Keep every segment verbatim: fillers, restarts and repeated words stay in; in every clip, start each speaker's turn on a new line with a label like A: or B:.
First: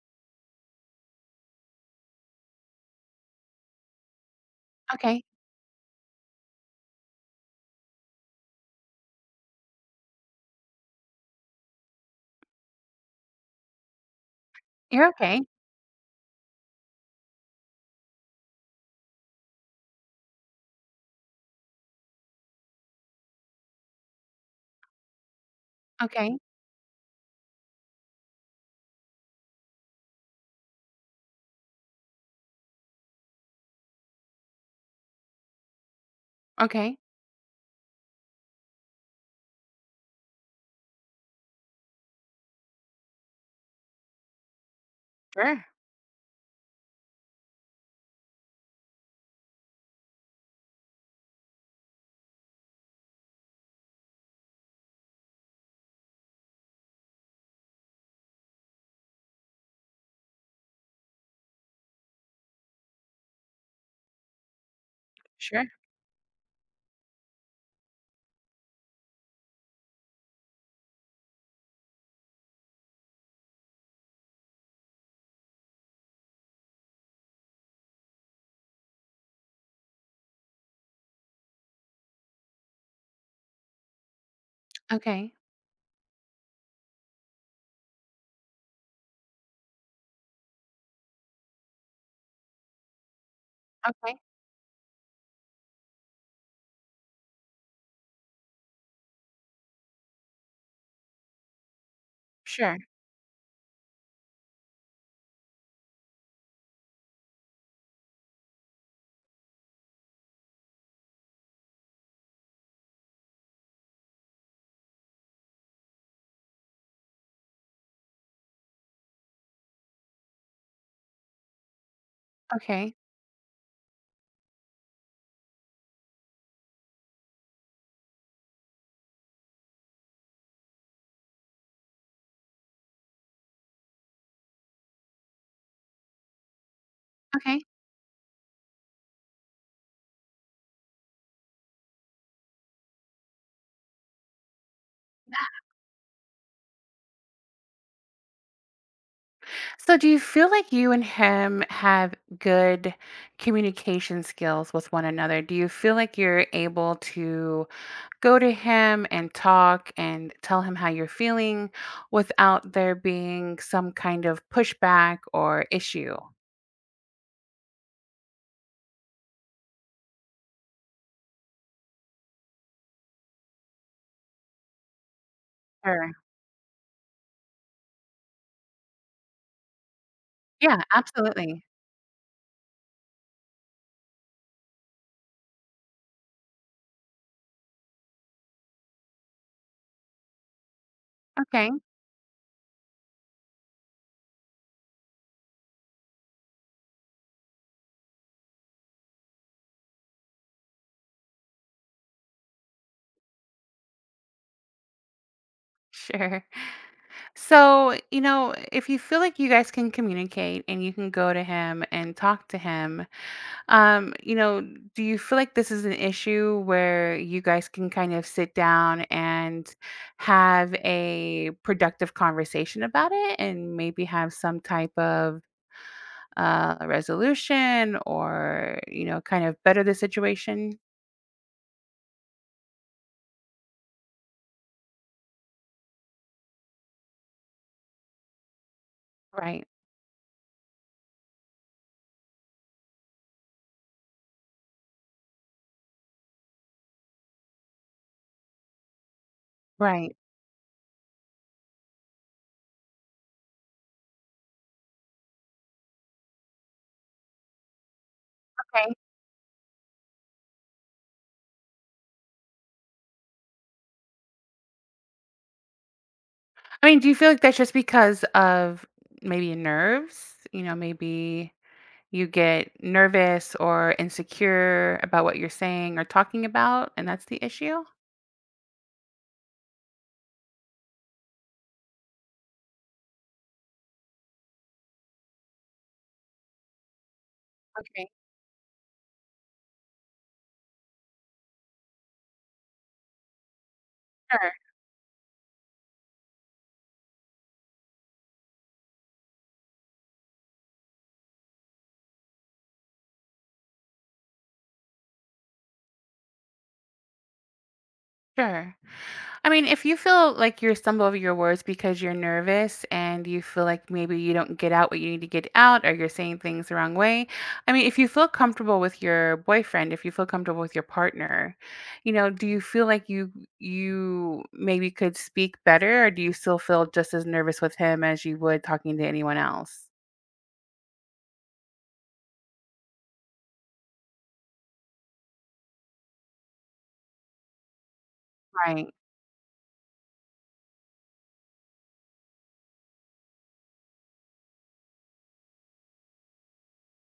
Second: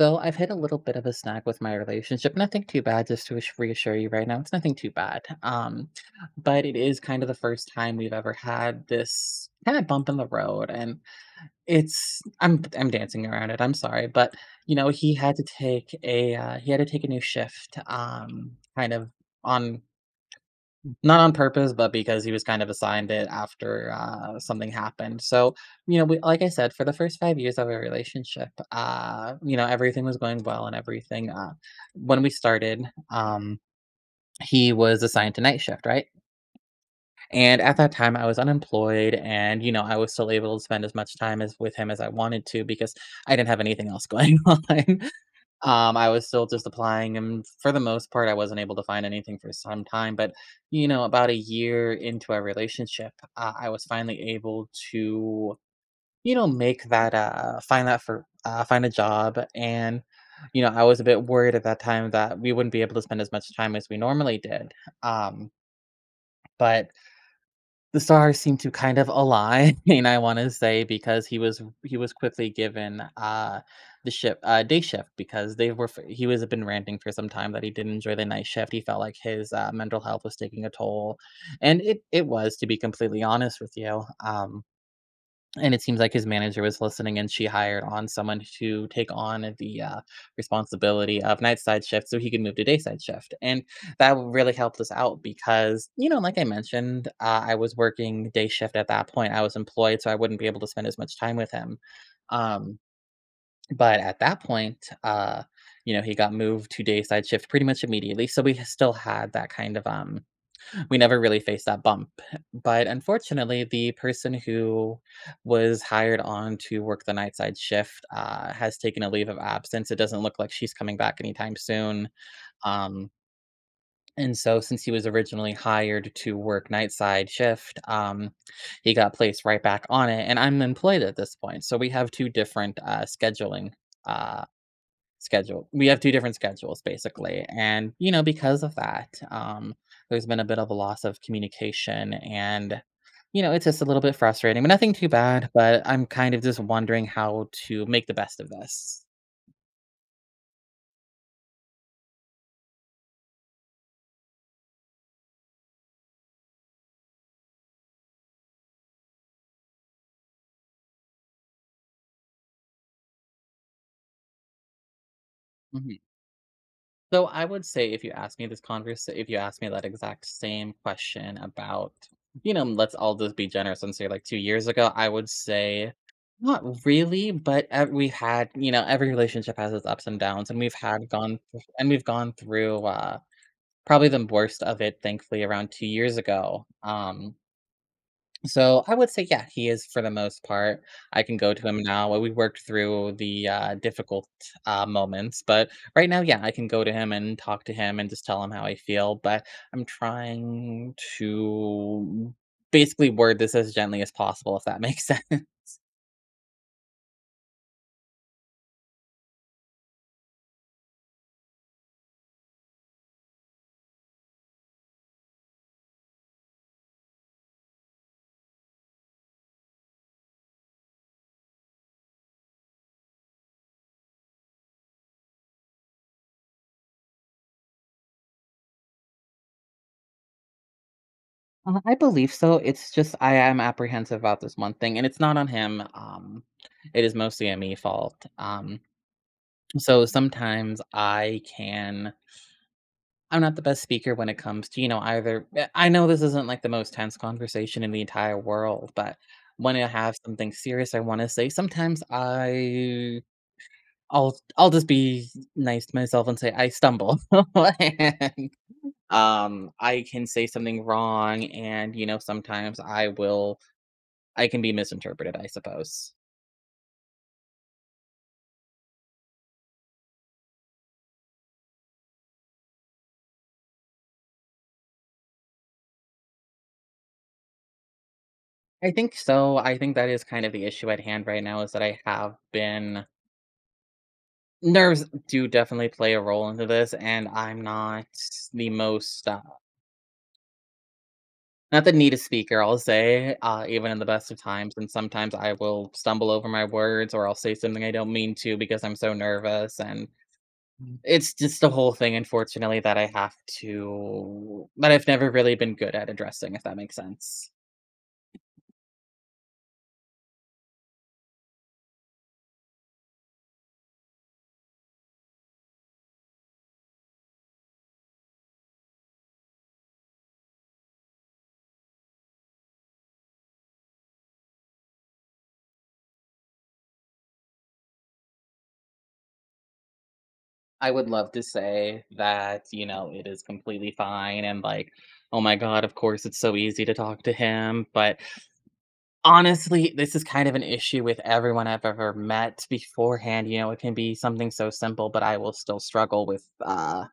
A: So I've hit a little bit of a snag with my relationship. Nothing too bad, just to ass- reassure you right now. It's nothing too
B: Okay.
A: bad. Um, but it is kind of the first time we've ever had this kind of bump in the road, and it's I'm I'm dancing around it. I'm sorry, but you know
B: You're
A: he had
B: okay.
A: to take a uh, he had to take a new shift. Um, kind of on, not on purpose, but because he was kind of assigned it after uh, something happened. So, you know, we,
B: Okay.
A: like I said, for the first five years of our relationship, uh, you know, everything was going well and everything. Uh, when we started, um, he was assigned to night shift, right?
B: Okay.
A: And at that time, I was unemployed, and you know, I was still able to spend as much time as with him as I wanted to because I didn't have anything else going on.
B: Sure.
A: Um, I was still just applying, and for the most part, I wasn't able to find anything for some time. But, you know, about a year into our relationship, uh, I was finally able to, you know, make that, uh, find that for, uh, find a job. And, you know, I was a bit worried at that time that we wouldn't be able to spend as much time as we normally did. Um,
B: Sure.
A: but the stars seem to kind of align, and I wanna say, because he was he was quickly given, uh, the ship uh, day shift because they were f he was been ranting for some time that he didn't enjoy the night shift, he felt like his, uh, mental health was taking a toll, and it it was, to be completely honest with you, um
B: Okay.
A: and it seems like his manager was listening, and she hired on someone to take on the uh, responsibility of night side shift so he could move to day side shift. And that
B: Okay.
A: really helped us out because, you know, like I mentioned, uh, I was working day shift at that point. I was employed, so I wouldn't be able to spend as much time with him.
B: Sure.
A: Um, but at that point, uh, you know, he got moved to day side shift pretty much immediately. So we still had that kind of um, we never really faced that bump. But unfortunately, the person who was hired on to work the night side shift uh, has taken a leave of absence. It doesn't look like she's coming back anytime soon.
B: Okay.
A: Um, and so, since he was originally hired to work night side shift, um, he got placed right back on it. And I'm employed at this point. So, we have two different uh, scheduling. Uh, schedule. We have two different schedules basically,
B: Okay.
A: and you know, because of that, um, there's been a bit of a loss of communication, and you know, it's just a little bit frustrating, but nothing too bad. But I'm kind of just wondering how to make the best of this.
B: So do you feel like you and him have good communication skills with one another? Do you feel like you're able to go to him and talk and tell him how you're feeling without there being some kind of pushback or
A: Mm-hmm.
B: issue?
A: So I would say if you ask me this conversa if you ask me that exact same question about, you know, let's all just be generous and say like two years ago, I would say
B: Sure.
A: not really, but ev we've had, you know, every relationship has its ups and downs, and we've
B: Yeah,
A: had gone thr
B: absolutely.
A: and we've gone through, uh, probably the worst of it, thankfully, around two years ago. Um, so I would say, yeah, he is for the most part. I can go to
B: Okay.
A: him now. We worked through the uh, difficult uh, moments, but right now, yeah, I can go to him and talk to him and just tell him how I feel. But I'm trying to basically word this as gently as possible, if that makes sense.
B: Sure. So, you know, if you feel like you guys can communicate and you can go to him and talk to him, um, you know, do you feel like this is an issue where you guys can kind of sit down and have a productive conversation about it and maybe have some type of uh, resolution or, you know, kind of better the situation?
A: Uh, I believe so. It's just I am apprehensive about this one thing, and it's not on him. Um, it is mostly a me fault. Um,
B: Right,
A: so sometimes I can I'm not the best speaker when it comes to, you know, either eh, I know this isn't like the most tense conversation in the entire world, but when I
B: right.
A: have something serious I want to say, sometimes I I'll I'll just be nice to myself and say I stumble. and,
B: Okay.
A: um I can say something wrong and you know sometimes I will I can be misinterpreted, I suppose.
B: I mean, do you feel like that's just because of maybe nerves? You know, maybe you get nervous or insecure about what you're saying or talking about, and that's the issue?
A: I think so. I think that is kind of the issue at hand right now is that I have been nerves do definitely play a role into this, and I'm not
B: Okay,
A: the most uh, not the neatest speaker. I'll say, uh, even in the best of
B: sure,
A: times, and sometimes I will stumble over my words, or I'll say something I don't mean to because I'm so nervous, and it's just the whole thing, unfortunately, that I have to that I've never really been good at addressing, if that makes sense.
B: sure. I mean, if you feel like you stumble over your words because you're nervous and you feel like maybe you don't get out what you need to get out or you're saying things the wrong way, I mean, if you feel comfortable with your boyfriend, if you feel comfortable with your partner, you know, do you feel like you you maybe could speak better or do you still feel just as nervous with him as you would talking to anyone else?
A: I would love to say that, you know, it is completely fine and like, oh my God, of course it's so easy to talk to him. But
B: Right.
A: honestly, this is kind of an issue with everyone I've ever met beforehand, you know, it can be something so simple, but I will still struggle with, uh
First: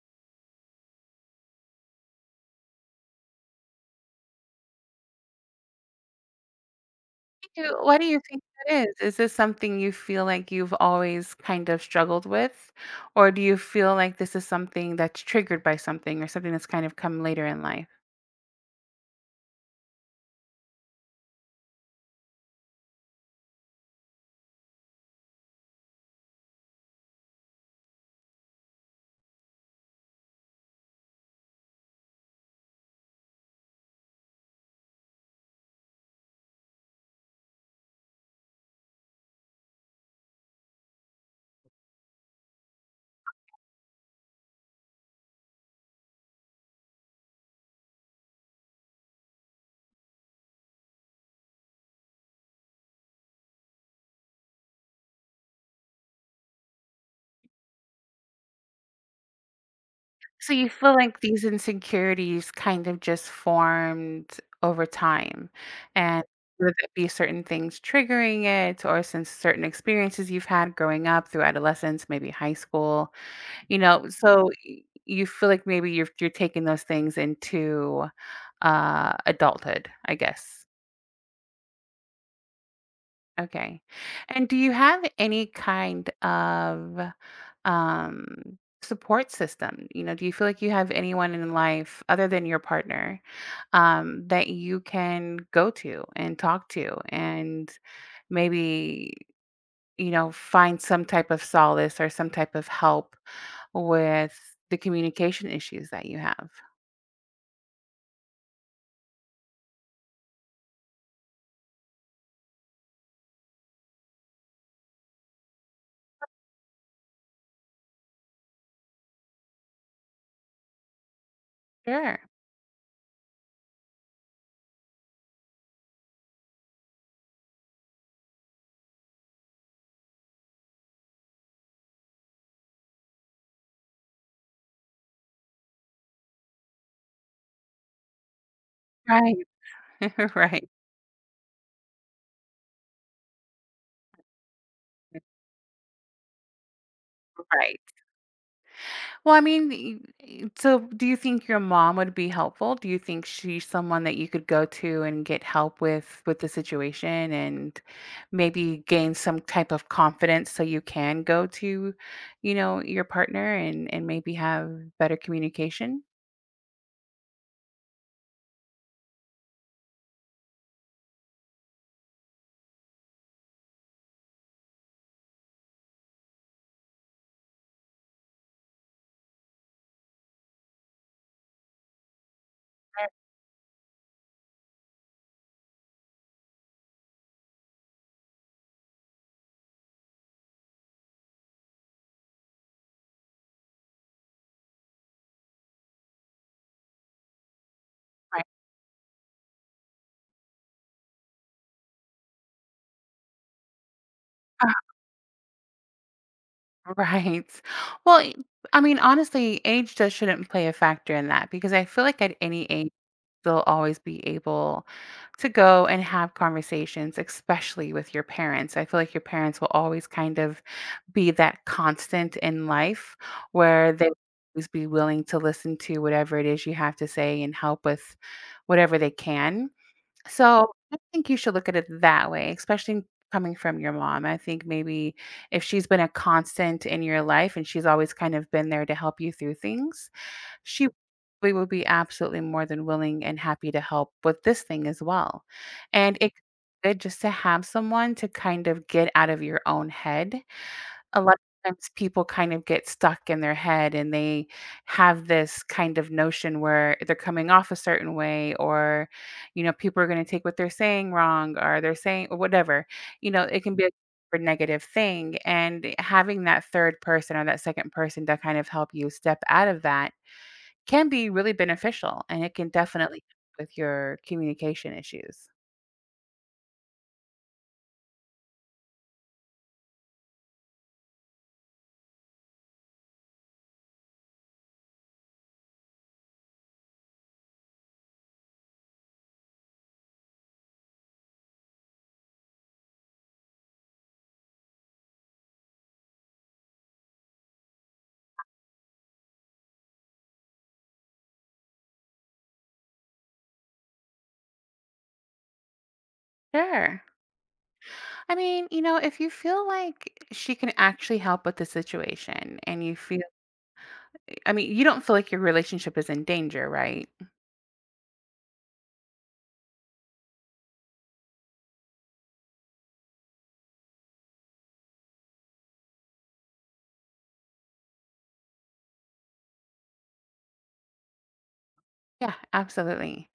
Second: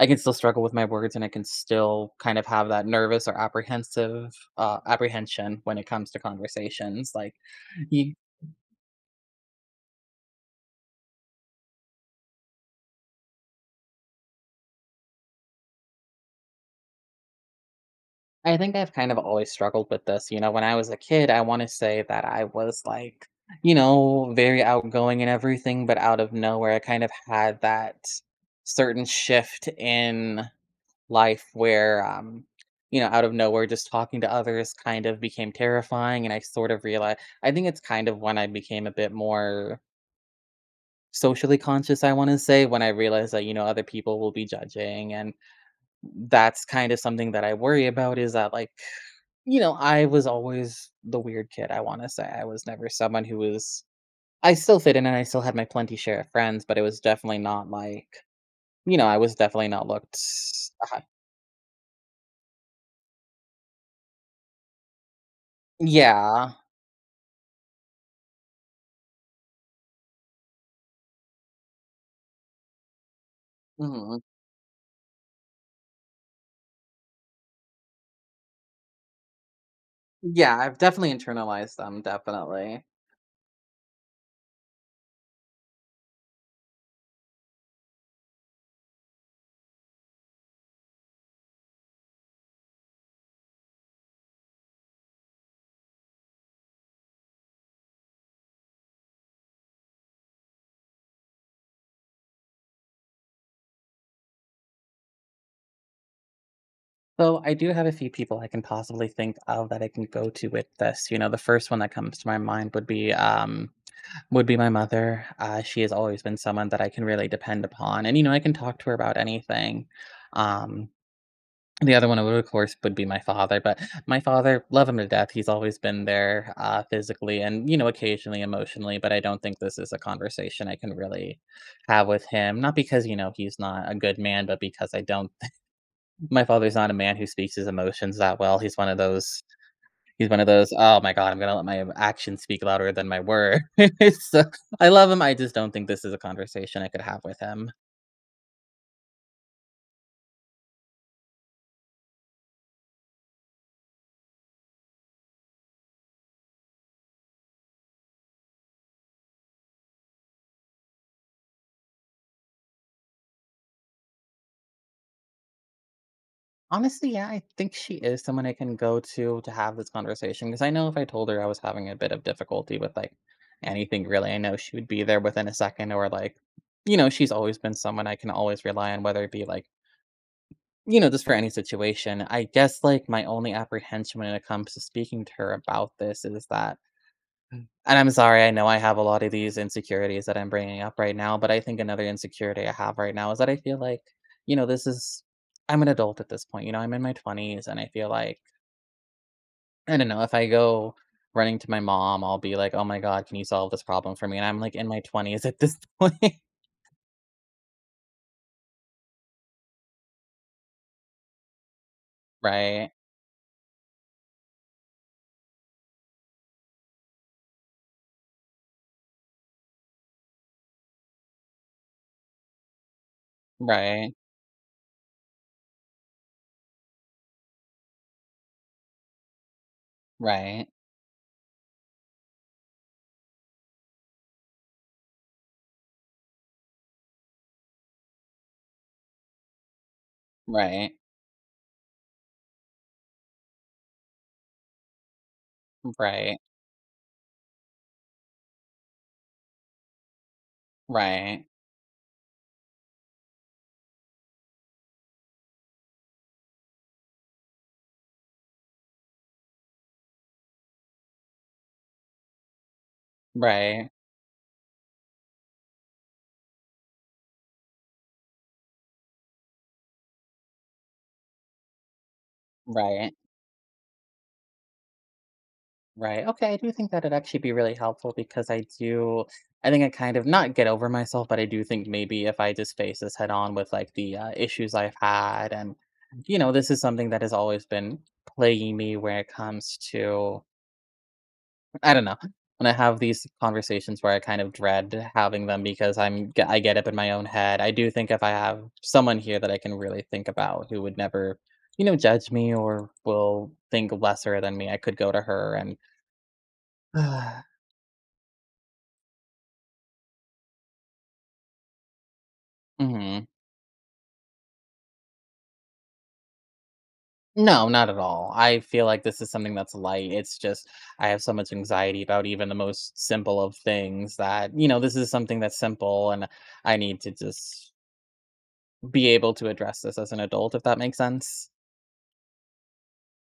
A: I can still struggle with my words and I can still kind of have that nervous or apprehensive, uh, apprehension when it comes to conversations, like,
B: do Why do
A: you
B: you think that is? Is this something you feel like you've always kind of struggled with? Or do you feel like this is something that's triggered by something or something that's kind of come later in life?
A: I think I've kind of always struggled with this, you know, when I was a kid, I wanna say that I was, like, you know, very outgoing and everything, but out of nowhere, I kind of had that certain shift in life where, um, you know, out of nowhere, just talking to others kind of became terrifying. And I sort of realized, I think it's kind of when I became a bit more socially conscious, I want to say, when I realized that, you know, other people will be judging. And that's kind of something that I worry about is that, like, you know, I was always the weird kid, I want to say. I was never someone who was, I still fit in and I still had my plenty share of friends, but it was definitely not like, you know, I was definitely not looked.
B: So you feel
A: uh,
B: like these insecurities kind of just formed over time and
A: yeah.
B: whether it be certain things triggering it or since certain experiences you've had growing up through adolescence, maybe high school. You know,
A: Mm-hmm.
B: so y you feel like maybe you're you're taking those things into, uh, adulthood, I
A: Yeah,
B: guess.
A: I've definitely internalized them, definitely.
B: Okay. And do you have any kind of, um, support system? You know, do you feel like you have anyone in life other than your partner, um, that you can go to and talk to and maybe, you know, find some type of solace or some type of help with the communication issues that you have?
A: So I do have a few people I can possibly think of that I can go to with this. You know, the first one that comes to my mind would be um would be my mother. Uh, she has always been someone that I can really depend upon, and you know, I can talk to her about anything. Um, The other
B: Sure.
A: one would, of course, would be my father, but my father, love him to death. He's always been there, uh, physically and, you know, occasionally emotionally, but I don't think this is a conversation I can really have with him. Not because, you know, he's not a good man, but because I don't my father's not a man who speaks his emotions that well. He's one of
B: Right.
A: those he's one of
B: Right,
A: those, "Oh my god, I'm gonna let my actions speak louder than my words." So, I love him, I just don't think this is a conversation I could have with him.
B: right. Well, I mean, y- y- so do you think your mom would be helpful? Do you think she's someone that you could go to and get help with with the situation and maybe gain some type of confidence so you can go to, you know, your partner and and maybe have better communication?
A: Honestly, yeah, I think she is someone I can go to to have this conversation because I know if I told her I was having a bit of difficulty with like anything really, I know she would be there within a second or like, you know, she's always been someone I can always rely on, whether it be like, you know, just for any situation. I guess like my only apprehension when it comes to speaking to her about this is that and I'm sorry, I know I have a lot of these insecurities that I'm bringing up right now, but I think another insecurity I have right now is that I feel like, you know, this is I'm an adult at this point. You know, I'm in my twenties and I feel like
B: Right.
A: I don't know, if I go running to my mom, I'll be like, "Oh my god, can you solve this problem for me?" And I'm like in my twenties at this point.
B: Right. Well, I mean, honestly, age just shouldn't play a factor in that because I feel like at any age
A: Right.
B: they'll always be able to go and have conversations, especially with your parents. I feel like your parents will always kind of be that constant in life where they
A: Right.
B: always be willing to listen to whatever it is you have to say and help with whatever they can.
A: Right.
B: So I think you should look at it that way, especially coming from your mom. I think maybe if she's been a constant in your life and she's always kind of been there to help you through things, she
A: Right.
B: we will be absolutely more than willing and happy to help with this thing as well. And it
A: Right.
B: good just to have someone to kind of get out of your own head.
A: Right.
B: A lot
A: Right.
B: of times people kind of get stuck in their head and they have this kind of notion where they're coming off a certain way or you know people are going to take what they're saying wrong or they're saying or whatever. You know, it can be a
A: Right.
B: super negative thing, and having that third person or that second person to kind of help you step out of that can be really beneficial, and it can
A: Right.
B: definitely help with your communication issues.
A: Right. Okay. I do think that it'd actually be really helpful because I do, I think I kind of not get over myself, but I do think maybe if I just face this head on with like the uh, issues I've had, and you know, this is something that has always been plaguing me when it comes to, I don't know, when I have these conversations where I kind of dread having them because I'm, g- I get up in my own head. I do think if I have someone here that I can really think about who would never, you know, judge me or will think lesser than me, I could go to her and,
B: Sure. I mean, you know, if you feel like she can actually help with the situation and you feel,
A: hmm.
B: I mean, you don't feel like your relationship is in danger, right?
A: No, not at all. I feel like this is something that's light. It's just I have so much anxiety about even the most simple of things that, you know, this is something that's simple and I need to just be able to address this as an adult, if that makes sense.
B: Yeah, absolutely.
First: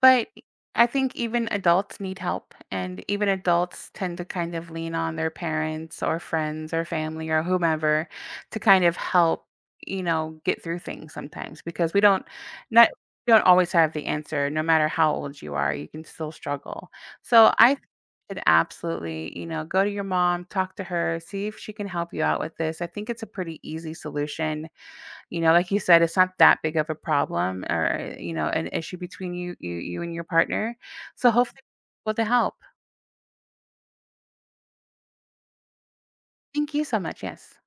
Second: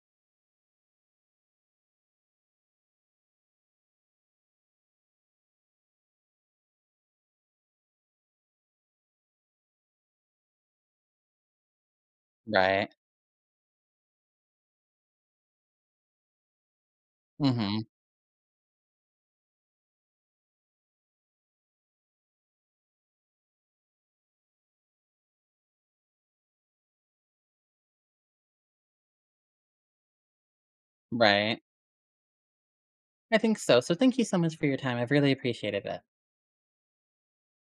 B: But I think even adults need help, and even adults tend to kind of lean on their parents or friends or family or whomever to kind of help, you know, get through things sometimes because we don't not
A: Right.
B: we don't always have the answer. No matter how old you are, you can still struggle. So I
A: Hmm.
B: should absolutely, you know, go to your mom, talk to her, see if she can help you out with this. I think it's a pretty easy solution. You know, like you said, it's not that big of a problem or, you know, an issue between you you you and your partner. So hopefully
A: Right.
B: we'll be able to help.
A: I think so. So thank you so much for your time. I've really appreciated it.
B: Thank you so much. Yes.